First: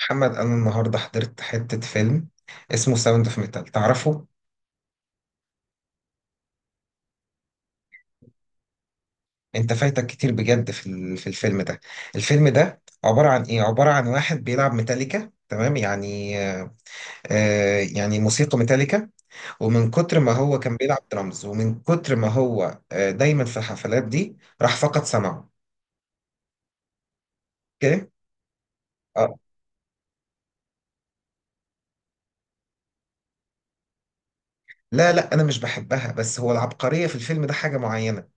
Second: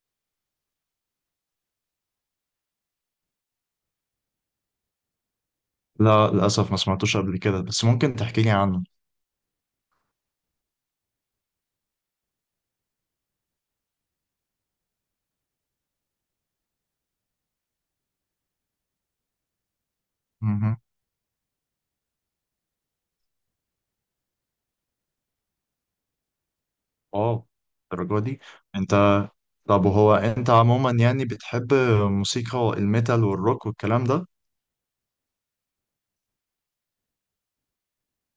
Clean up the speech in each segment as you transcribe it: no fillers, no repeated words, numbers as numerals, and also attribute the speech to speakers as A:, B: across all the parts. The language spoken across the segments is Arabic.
A: محمد، انا النهارده حضرت حته فيلم اسمه ساوند اوف ميتال، تعرفه؟
B: لا، للأسف ما سمعتوش قبل كده، بس ممكن تحكي لي عنه.
A: انت فايتك كتير بجد في الفيلم ده. الفيلم ده عباره عن واحد بيلعب ميتاليكا، تمام يعني؟ يعني موسيقى ميتاليكا. ومن كتر ما هو
B: مهم.
A: كان بيلعب درامز، ومن كتر ما هو دايما في الحفلات دي راح فقد سمعه.
B: واو،
A: اوكي.
B: الدرجة دي؟ انت
A: اه.
B: طب وهو انت عموما يعني بتحب موسيقى الميتال والروك والكلام ده؟
A: لا لا، انا مش بحبها، بس هو العبقريه في الفيلم ده حاجه معينه.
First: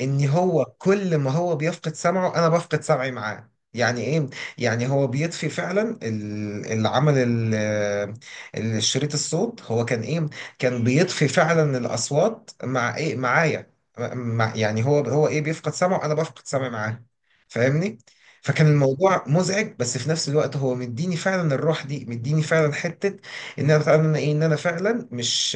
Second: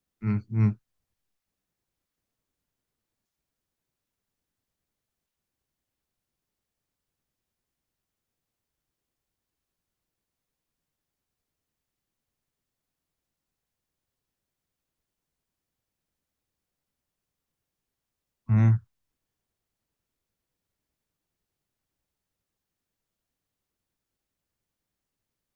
A: ان هو
B: مهم.
A: كل ما هو بيفقد سمعه انا بفقد سمعي معاه، يعني ايه؟ يعني هو بيطفي فعلا اللي عمل الشريط الصوت، هو كان ايه كان بيطفي فعلا الاصوات مع ايه، معايا. مع، يعني هو هو ايه بيفقد سمعه انا بفقد سمعي معاه، فاهمني؟ فكان
B: مهم.
A: الموضوع مزعج، بس في نفس الوقت هو مديني فعلا الروح دي، مديني فعلا حتة. ان انا فعلا مش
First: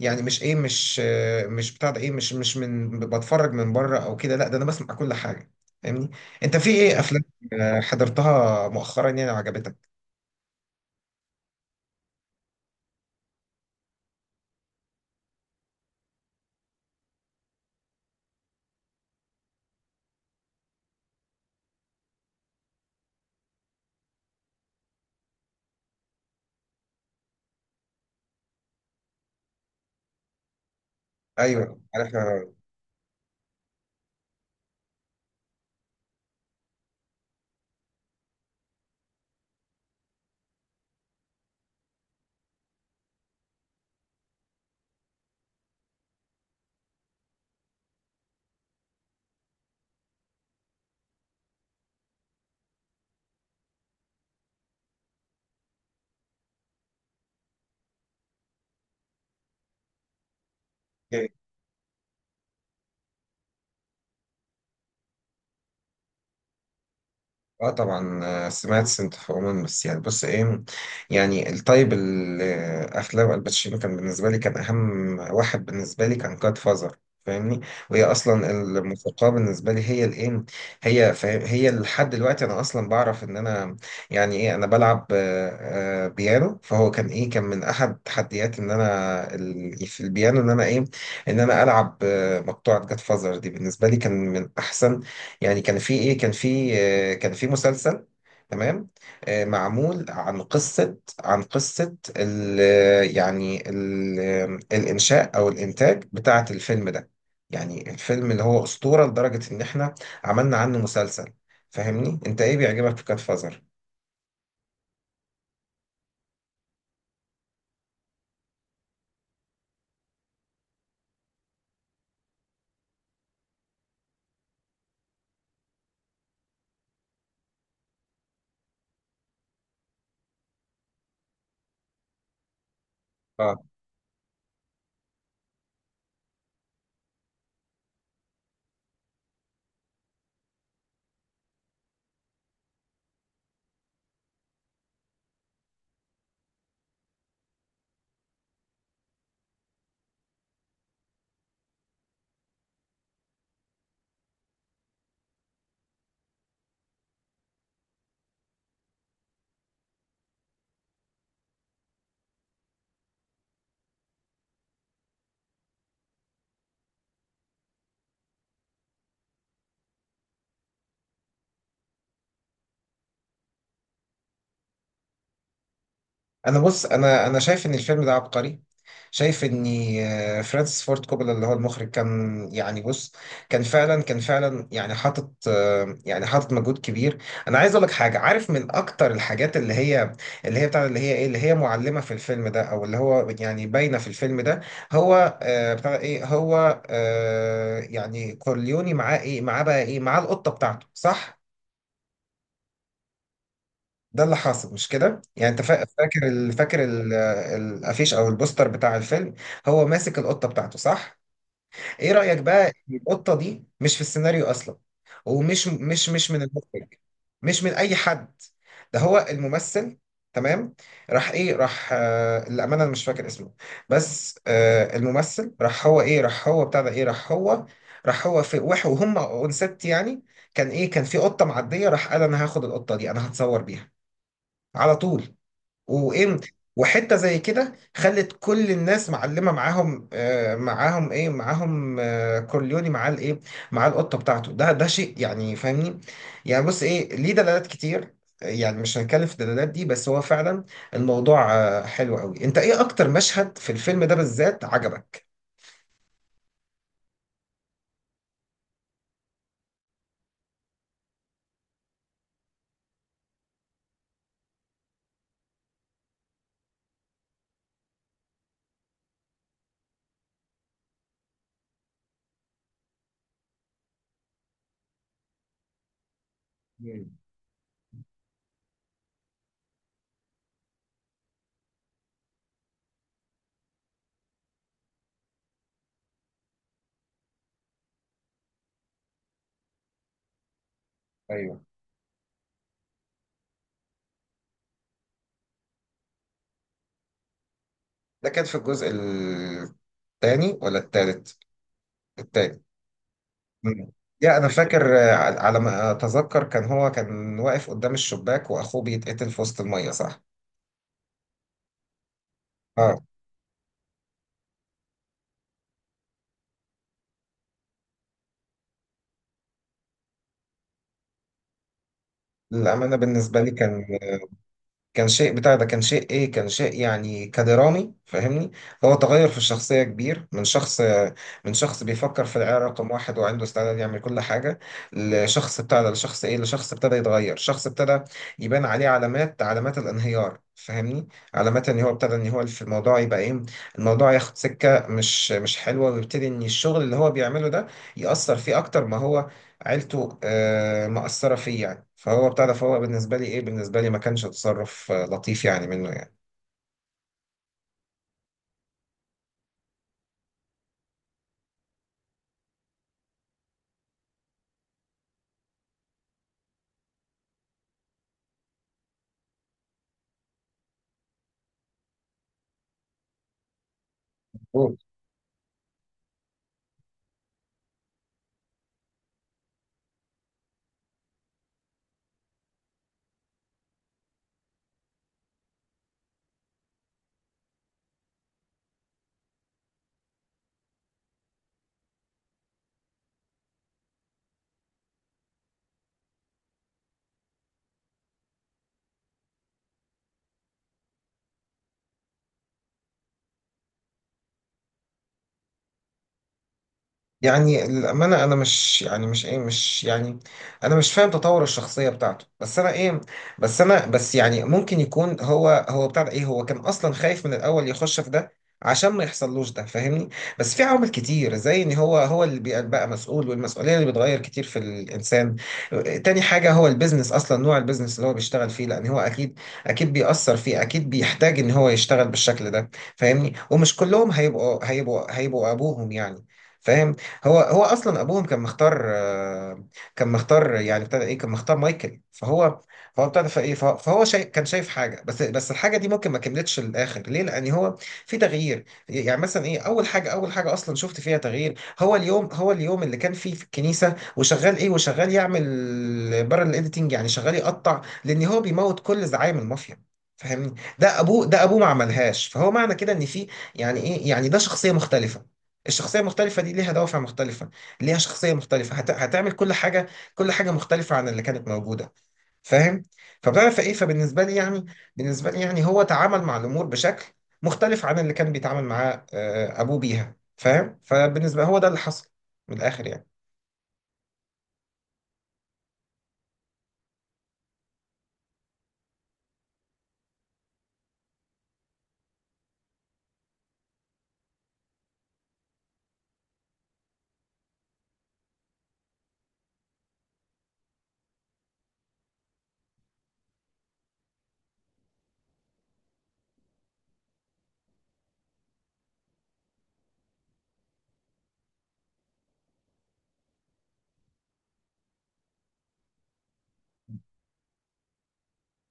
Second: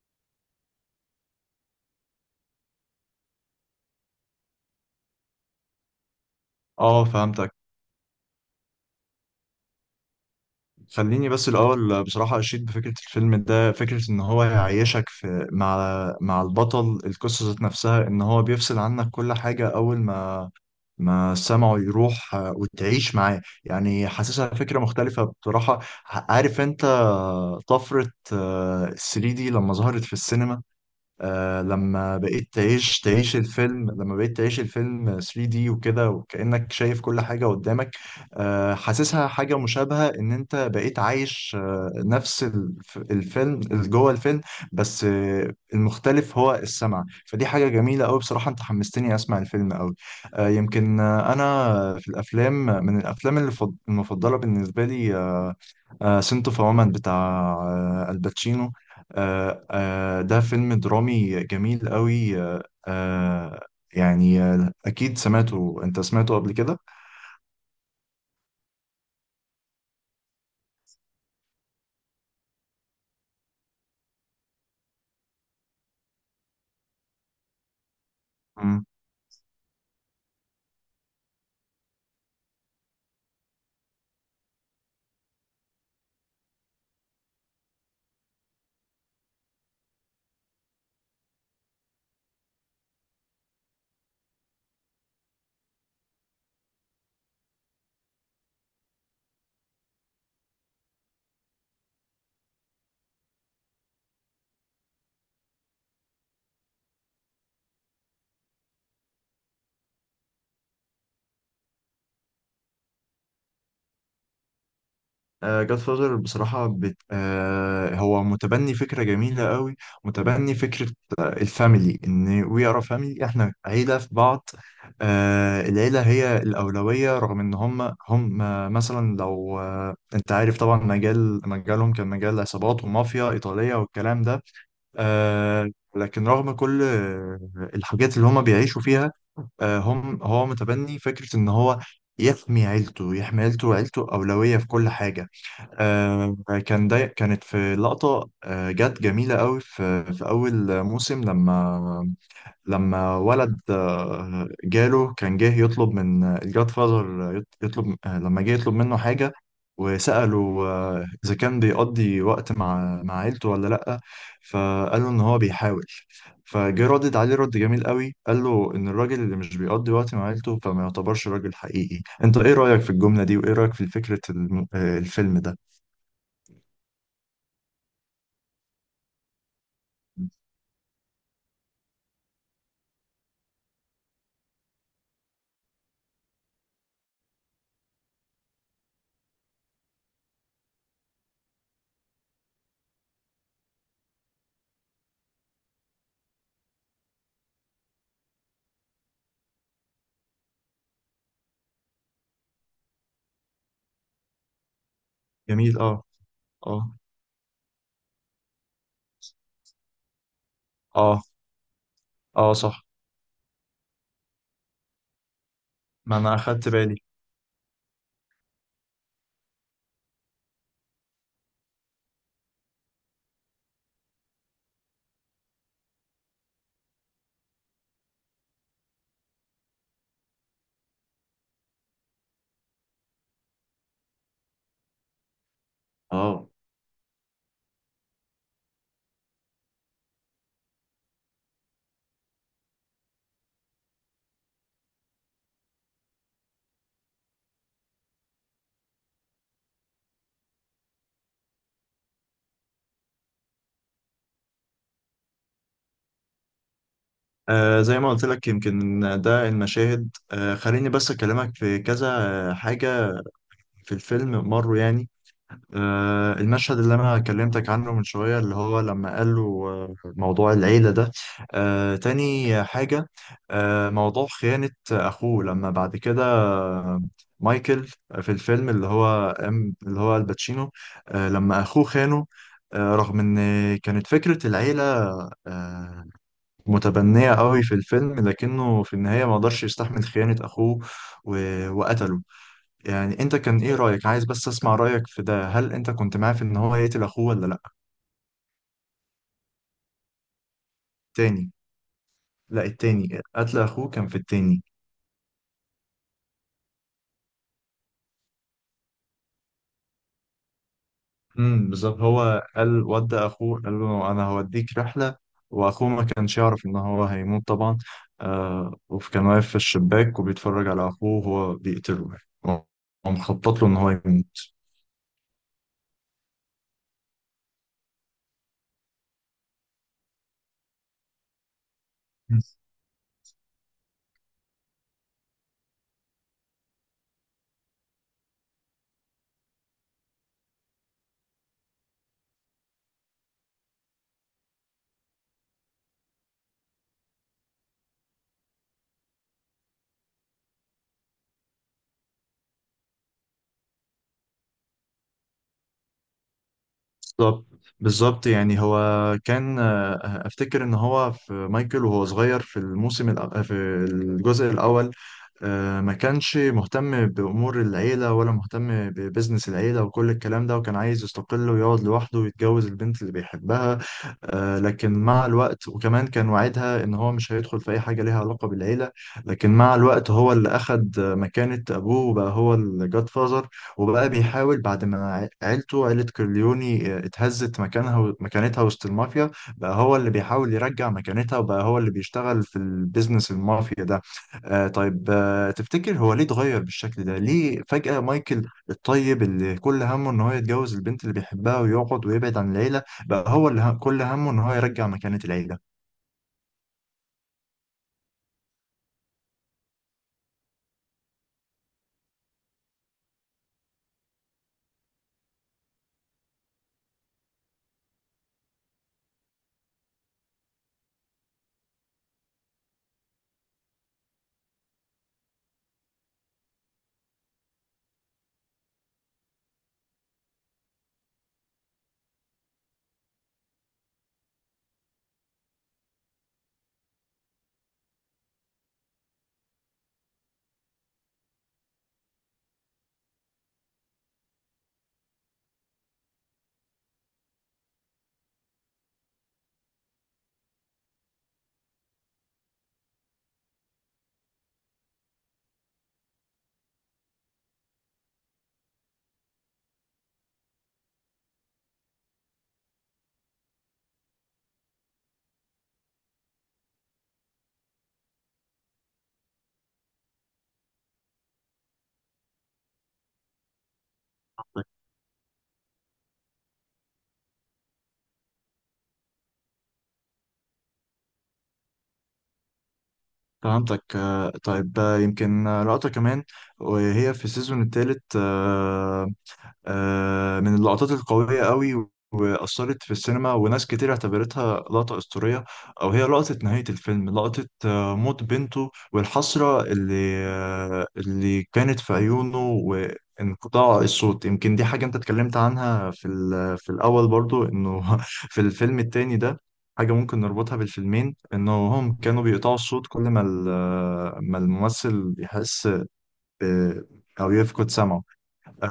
A: يعني مش ايه مش آه، مش بتاع ده ايه مش مش من بتفرج من بره او كده، لا، ده انا بسمع كل حاجه، فاهمني؟ انت في ايه
B: اه
A: افلام
B: فهمتك.
A: حضرتها مؤخرا يعني وعجبتك؟
B: خليني بس الأول بصراحة أشيد بفكرة الفيلم ده، فكرة إن هو يعيشك مع مع البطل القصة ذات نفسها، إن هو بيفصل عنك كل حاجة أول ما سمعه يروح، وتعيش معاه، يعني حاسسها فكرة مختلفة بصراحة. عارف انت طفرة 3D لما ظهرت في السينما، آه
A: ايوه
B: لما
A: عارفها.
B: بقيت تعيش الفيلم، لما بقيت تعيش الفيلم 3D وكده، وكأنك شايف كل حاجة قدامك. آه حاسسها حاجة مشابهة، ان انت بقيت عايش آه نفس الفيلم اللي جوه الفيلم، بس آه المختلف هو السمع، فدي حاجة جميلة قوي بصراحة. انت حمستني اسمع الفيلم قوي. آه يمكن آه انا في الافلام، من الافلام اللي المفضلة بالنسبة لي آه، آه سنتو فومن بتاع آه الباتشينو، ده فيلم درامي جميل قوي، يعني أكيد سمعته، أنت سمعته قبل كده.
A: اه طبعا، سمعت سنت اوف وومن، بس يعني بص ايه. يعني الطيب الافلام الباتشينو كان اهم واحد بالنسبه لي كان جاد فازر، فاهمني. وهي اصلا
B: مم.
A: الموسيقى بالنسبه لي هي الايه، هي، فاهم؟ هي لحد دلوقتي انا اصلا بعرف ان انا، يعني ايه، انا بلعب بيانو، فهو كان من احد تحديات ان انا يعني في البيانو ان انا ايه، ان انا العب مقطوعه جاد فازر دي، بالنسبه لي كان من احسن. يعني كان في مسلسل، تمام. معمول عن قصة ال يعني ال الإنشاء أو الإنتاج بتاعة الفيلم ده. يعني الفيلم اللي هو أسطورة لدرجة إن إحنا عملنا عنه مسلسل. فاهمني. أنت إيه بيعجبك في كات فازر؟
B: جاد فاذر بصراحة بت... آه، هو متبني فكرة جميلة قوي، متبني فكرة الفاميلي، إن وي ار فاميلي، إحنا عيلة في بعض. العيلة هي الأولوية، رغم إن هم مثلا لو أنت عارف طبعا مجالهم كان مجال عصابات ومافيا إيطالية والكلام ده، آه، لكن رغم كل الحاجات اللي هما بيعيشوا فيها، آه هم هو متبني فكرة إن هو يحمي عيلته، يحمي عيلته، وعيلته أولوية في كل حاجة. آه كان ده، كانت في لقطة آه جت جميلة قوي في أول موسم لما ولد جاله كان جه يطلب من الجاد فازر، يطلب لما جه يطلب منه حاجة، وسأله إذا كان بيقضي وقت مع عيلته ولا لأ، فقال له إن هو بيحاول، فجه ردد عليه رد جميل قوي، قال له إن الراجل اللي مش بيقضي وقت مع عيلته فما يعتبرش راجل حقيقي. أنت إيه رأيك في الجملة دي، وإيه رأيك في فكرة الفيلم ده؟
A: انا بص، انا شايف ان الفيلم ده عبقري، شايف ان فرانسيس فورد كوبولا اللي هو المخرج كان، يعني بص، كان فعلا يعني حاطط آه، يعني حاطط مجهود كبير. انا عايز اقول لك حاجه، عارف من اكتر الحاجات اللي هي اللي هي بتاع اللي هي اللي هي معلمه في الفيلم ده او اللي هو يعني باينه في الفيلم ده. هو آه، بتاع ايه هو آه، يعني كورليوني معاه ايه معاه بقى ايه معاه القطه بتاعته، صح؟ ده اللي حاصل مش كده، يعني انت
B: جميل
A: فا-
B: آه.
A: فاكر ال- فاكر
B: آه.
A: ال- الافيش او البوستر بتاع الفيلم. هو ماسك القطه بتاعته، صح؟
B: آه.
A: ايه رايك
B: آه
A: بقى
B: صح،
A: إن القطه دي مش في السيناريو اصلا؟ ومش مش
B: ما
A: مش
B: أنا
A: من
B: أخدت
A: المخرج،
B: بالي.
A: مش من اي حد. ده هو الممثل، تمام. راح ايه راح آه للامانه انا مش فاكر اسمه. بس الممثل راح هو وهم اونست يعني. كان في قطه معديه، راح قال انا هاخد القطه دي انا هتصور بيها على طول.
B: آه.
A: وامتى وحته زي كده خلت كل الناس معلمه معاهم آه معاهم ايه معاهم آه كورليوني مع القطه بتاعته. ده شيء يعني، فاهمني. يعني بص ايه، ليه دلالات كتير، يعني مش هنتكلم في الدلالات دي، بس هو فعلا الموضوع حلو قوي. انت ايه اكتر مشهد في الفيلم ده بالذات عجبك؟
B: آه زي ما قلت لك، يمكن ده المشاهد، آه خليني بس أكلمك في كذا حاجة في الفيلم مروا، يعني آه المشهد اللي أنا كلمتك عنه من شوية، اللي هو لما قال له موضوع العيلة ده. آه تاني حاجة، آه موضوع خيانة أخوه لما بعد كده،
A: مم.
B: مايكل في الفيلم، اللي هو اللي هو الباتشينو، آه لما أخوه خانه، آه رغم إن كانت فكرة العيلة آه، متبنية قوي في الفيلم، لكنه في النهاية ما قدرش يستحمل خيانة أخوه، و...
A: ايوه.
B: وقتله. يعني أنت كان إيه رأيك؟ عايز بس أسمع رأيك في ده، هل أنت كنت معاه في إن هو يقتل أخوه ولا لأ؟
A: ده كان في الجزء الثاني ولا الثالث؟
B: تاني.
A: التاني.
B: لا التاني، قتل أخوه
A: مم.
B: كان في
A: يا انا
B: التاني.
A: فاكر، على ما اتذكر كان هو كان واقف قدام الشباك واخوه بيتقتل في وسط الميه، صح؟
B: امم، بالظبط. هو قال
A: اه.
B: ودى أخوه، قال له أنا هوديك رحلة، وأخوه ما كانش يعرف إن هو هيموت طبعا، آه وكان واقف في الشباك وبيتفرج على أخوه وهو بيقتله، يعني
A: الامانه بالنسبه لي
B: ومخطط له إن
A: كان
B: هو يموت.
A: كان شيء بتاع ده كان شيء ايه كان شيء يعني كدرامي، فاهمني. هو تغير في الشخصية كبير، من شخص من شخص بيفكر في العيار رقم واحد وعنده استعداد يعمل كل حاجة، لشخص بتاع ده لشخص ايه لشخص ابتدى يتغير، شخص ابتدى يبان عليه علامات الانهيار، فاهمني. علامات ان هو ابتدى، ان هو في الموضوع يبقى ايه، الموضوع ياخد سكة مش حلوة، ويبتدي ان الشغل اللي هو بيعمله ده يأثر فيه اكتر ما هو عيلته مأثرة فيه، يعني. فهو بتاع ده فهو بالنسبة لي إيه، بالنسبة لي ما كانش تصرف لطيف يعني منه، يعني.
B: بالظبط، بالظبط. يعني هو كان افتكر ان هو في مايكل، وهو صغير في في الجزء الاول ما كانش مهتم بامور العيله، ولا مهتم ببزنس العيله وكل الكلام ده، وكان عايز يستقل ويقعد لوحده ويتجوز البنت اللي بيحبها، لكن مع الوقت، وكمان كان وعدها ان هو مش هيدخل في اي حاجه ليها علاقه بالعيله، لكن مع الوقت هو اللي اخد مكانه ابوه، وبقى هو الجاد فازر. وبقى بيحاول بعد ما عيلته، عيلة كورليوني، اتهزت مكانتها وسط المافيا، بقى هو اللي بيحاول يرجع مكانتها، وبقى هو اللي بيشتغل في البيزنس المافيا ده. آه طيب، آه تفتكر هو ليه اتغير بالشكل ده؟ ليه فجأة مايكل الطيب، اللي كل همه ان هو يتجوز البنت اللي بيحبها ويقعد ويبعد عن العيلة، بقى هو اللي كل همه ان هو يرجع مكانة العيلة؟
A: يعني الأمانة، أنا مش يعني مش إيه مش يعني أنا مش فاهم تطور الشخصية بتاعته، بس أنا إيه، بس أنا بس يعني ممكن يكون هو هو بتاع ده إيه هو كان أصلا خايف من الأول يخش في ده عشان ما يحصلوش ده، فاهمني. بس في عوامل كتير، زي إن هو اللي بقى مسؤول، والمسؤولية اللي بتغير كتير في الإنسان. تاني حاجة، هو البيزنس أصلا نوع البيزنس اللي هو بيشتغل فيه، لأن هو أكيد بيأثر فيه، أكيد بيحتاج إن هو يشتغل بالشكل ده، فاهمني. ومش كلهم هيبقوا أبوهم، يعني، فاهم. هو اصلا ابوهم كان مختار، كان مختار يعني ابتدى ايه، كان مختار مايكل، فهو فهو ابتدى فايه فهو فهو شايف، كان شايف حاجه، بس الحاجه دي ممكن ما كملتش للاخر، ليه، لان هو في تغيير. يعني مثلا ايه، اول حاجه اصلا شفت فيها تغيير، هو اليوم اللي كان فيه في الكنيسه، وشغال ايه، وشغال يعمل بره الايديتنج، يعني شغال يقطع لان هو بيموت كل زعايم المافيا، فاهمني. ده ابوه ما عملهاش، فهو معنى كده ان في، يعني ايه، يعني ده شخصيه مختلفه. الشخصية المختلفة دي ليها دوافع مختلفة، ليها شخصية مختلفة، هتعمل كل حاجة، كل حاجة مختلفة عن اللي كانت موجودة، فاهم. فبتعرف ايه، فبالنسبة لي يعني بالنسبة لي يعني هو تعامل مع الأمور بشكل مختلف عن اللي كان بيتعامل معاه أبوه بيها، فاهم. فبالنسبة هو ده اللي حصل من الآخر، يعني.
B: فهمتك. آه طيب، آه يمكن آه، لقطة كمان وهي في السيزون الثالث، من اللقطات القوية قوي، وأثرت في السينما، وناس كتير اعتبرتها لقطة أسطورية. أو هي لقطة نهاية الفيلم، لقطة موت بنته، والحسرة اللي اللي كانت في عيونه، وانقطاع الصوت. يمكن دي حاجة أنت اتكلمت عنها في في الأول برضو، إنه في الفيلم التاني ده حاجة ممكن نربطها بالفيلمين، إنه هم كانوا بيقطعوا الصوت كل ما ما الممثل يحس ب- أو يفقد سمعه.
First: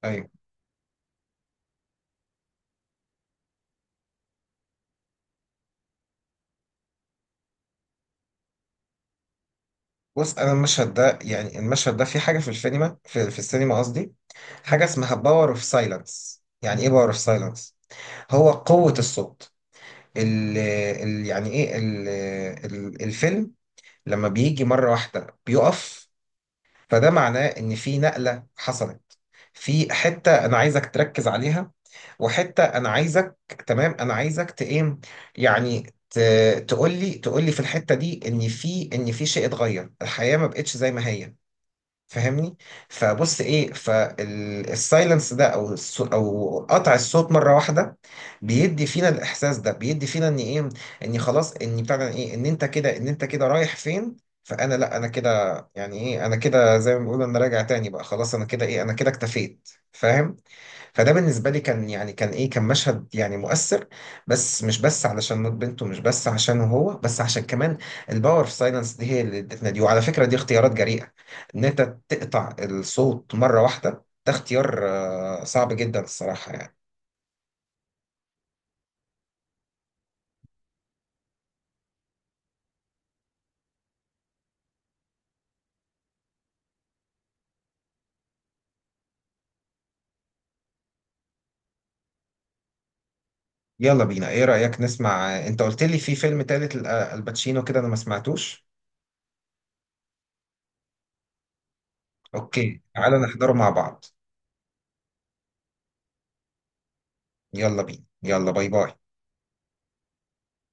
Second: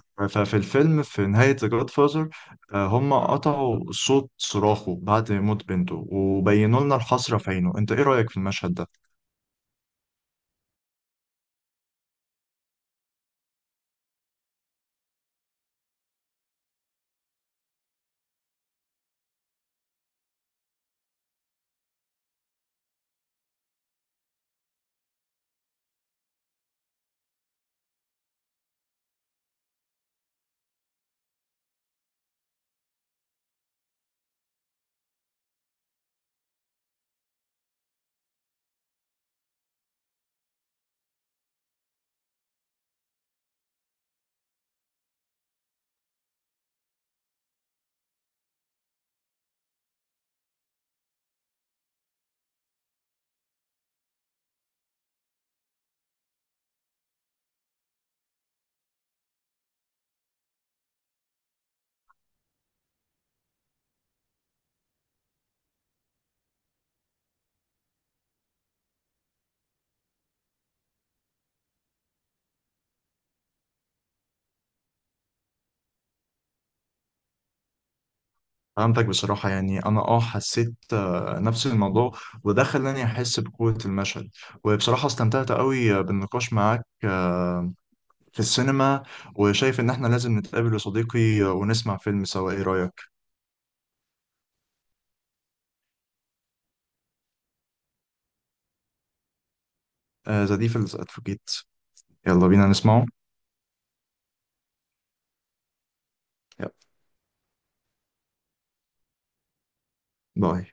A: ايوه،
B: ففي الفيلم، في نهاية The Godfather، هم قطعوا صوت صراخه بعد موت بنته، وبينوا لنا الحسرة في عينه. انت ايه رأيك في المشهد ده؟
A: بص، انا المشهد ده يعني المشهد ده في حاجه في السينما، في السينما قصدي. حاجه اسمها باور اوف سايلنس. يعني ايه باور اوف سايلنس؟ هو قوه الصوت. ال ال يعني ايه ال ال الفيلم لما بيجي مرة واحدة بيقف، فده معناه ان في نقلة حصلت، في حتة انا عايزك تركز عليها، وحتة انا عايزك تمام انا عايزك ت- ايه يعني تقول لي، في الحتة دي ان في، شيء اتغير، الحياة ما بقتش زي ما هي، فاهمني. فبص ايه، فالسايلنس ده او او قطع الصوت مره واحده بيدي فينا الاحساس ده، بيدي فينا ان ايه، ان خلاص، ان بتاع ده ايه ان انت كده رايح فين. فانا، لا، انا كده، يعني ايه، انا كده زي ما بيقولوا انا راجع تاني بقى، خلاص انا كده ايه، انا كده اكتفيت، فاهم. فده بالنسبة لي كان، يعني كان مشهد يعني مؤثر، بس مش بس علشان موت بنته، مش بس عشان هو، بس عشان كمان الباور في سايلنس دي، هي اللي ادتنا دي. وعلى فكرة دي اختيارات جريئة، إن أنت تقطع الصوت مرة واحدة، ده اختيار صعب جدا الصراحة، يعني.
B: فهمتك. بصراحة يعني انا اه حسيت نفس الموضوع، وده خلاني احس بقوة المشهد. وبصراحة استمتعت قوي بالنقاش معاك في السينما، وشايف ان احنا لازم نتقابل يا صديقي، ونسمع فيلم سوا، ايه رأيك؟
A: يلا بينا، إيه رأيك نسمع؟ أنت قلت لي في فيلم تالت الباتشينو كده، أنا ما سمعتوش.
B: آه، The Devil's Advocate، يلا بينا
A: أوكي،
B: نسمعه.
A: تعالى نحضره مع بعض،
B: يلا
A: يلا بينا، يلا، باي باي.
B: باي.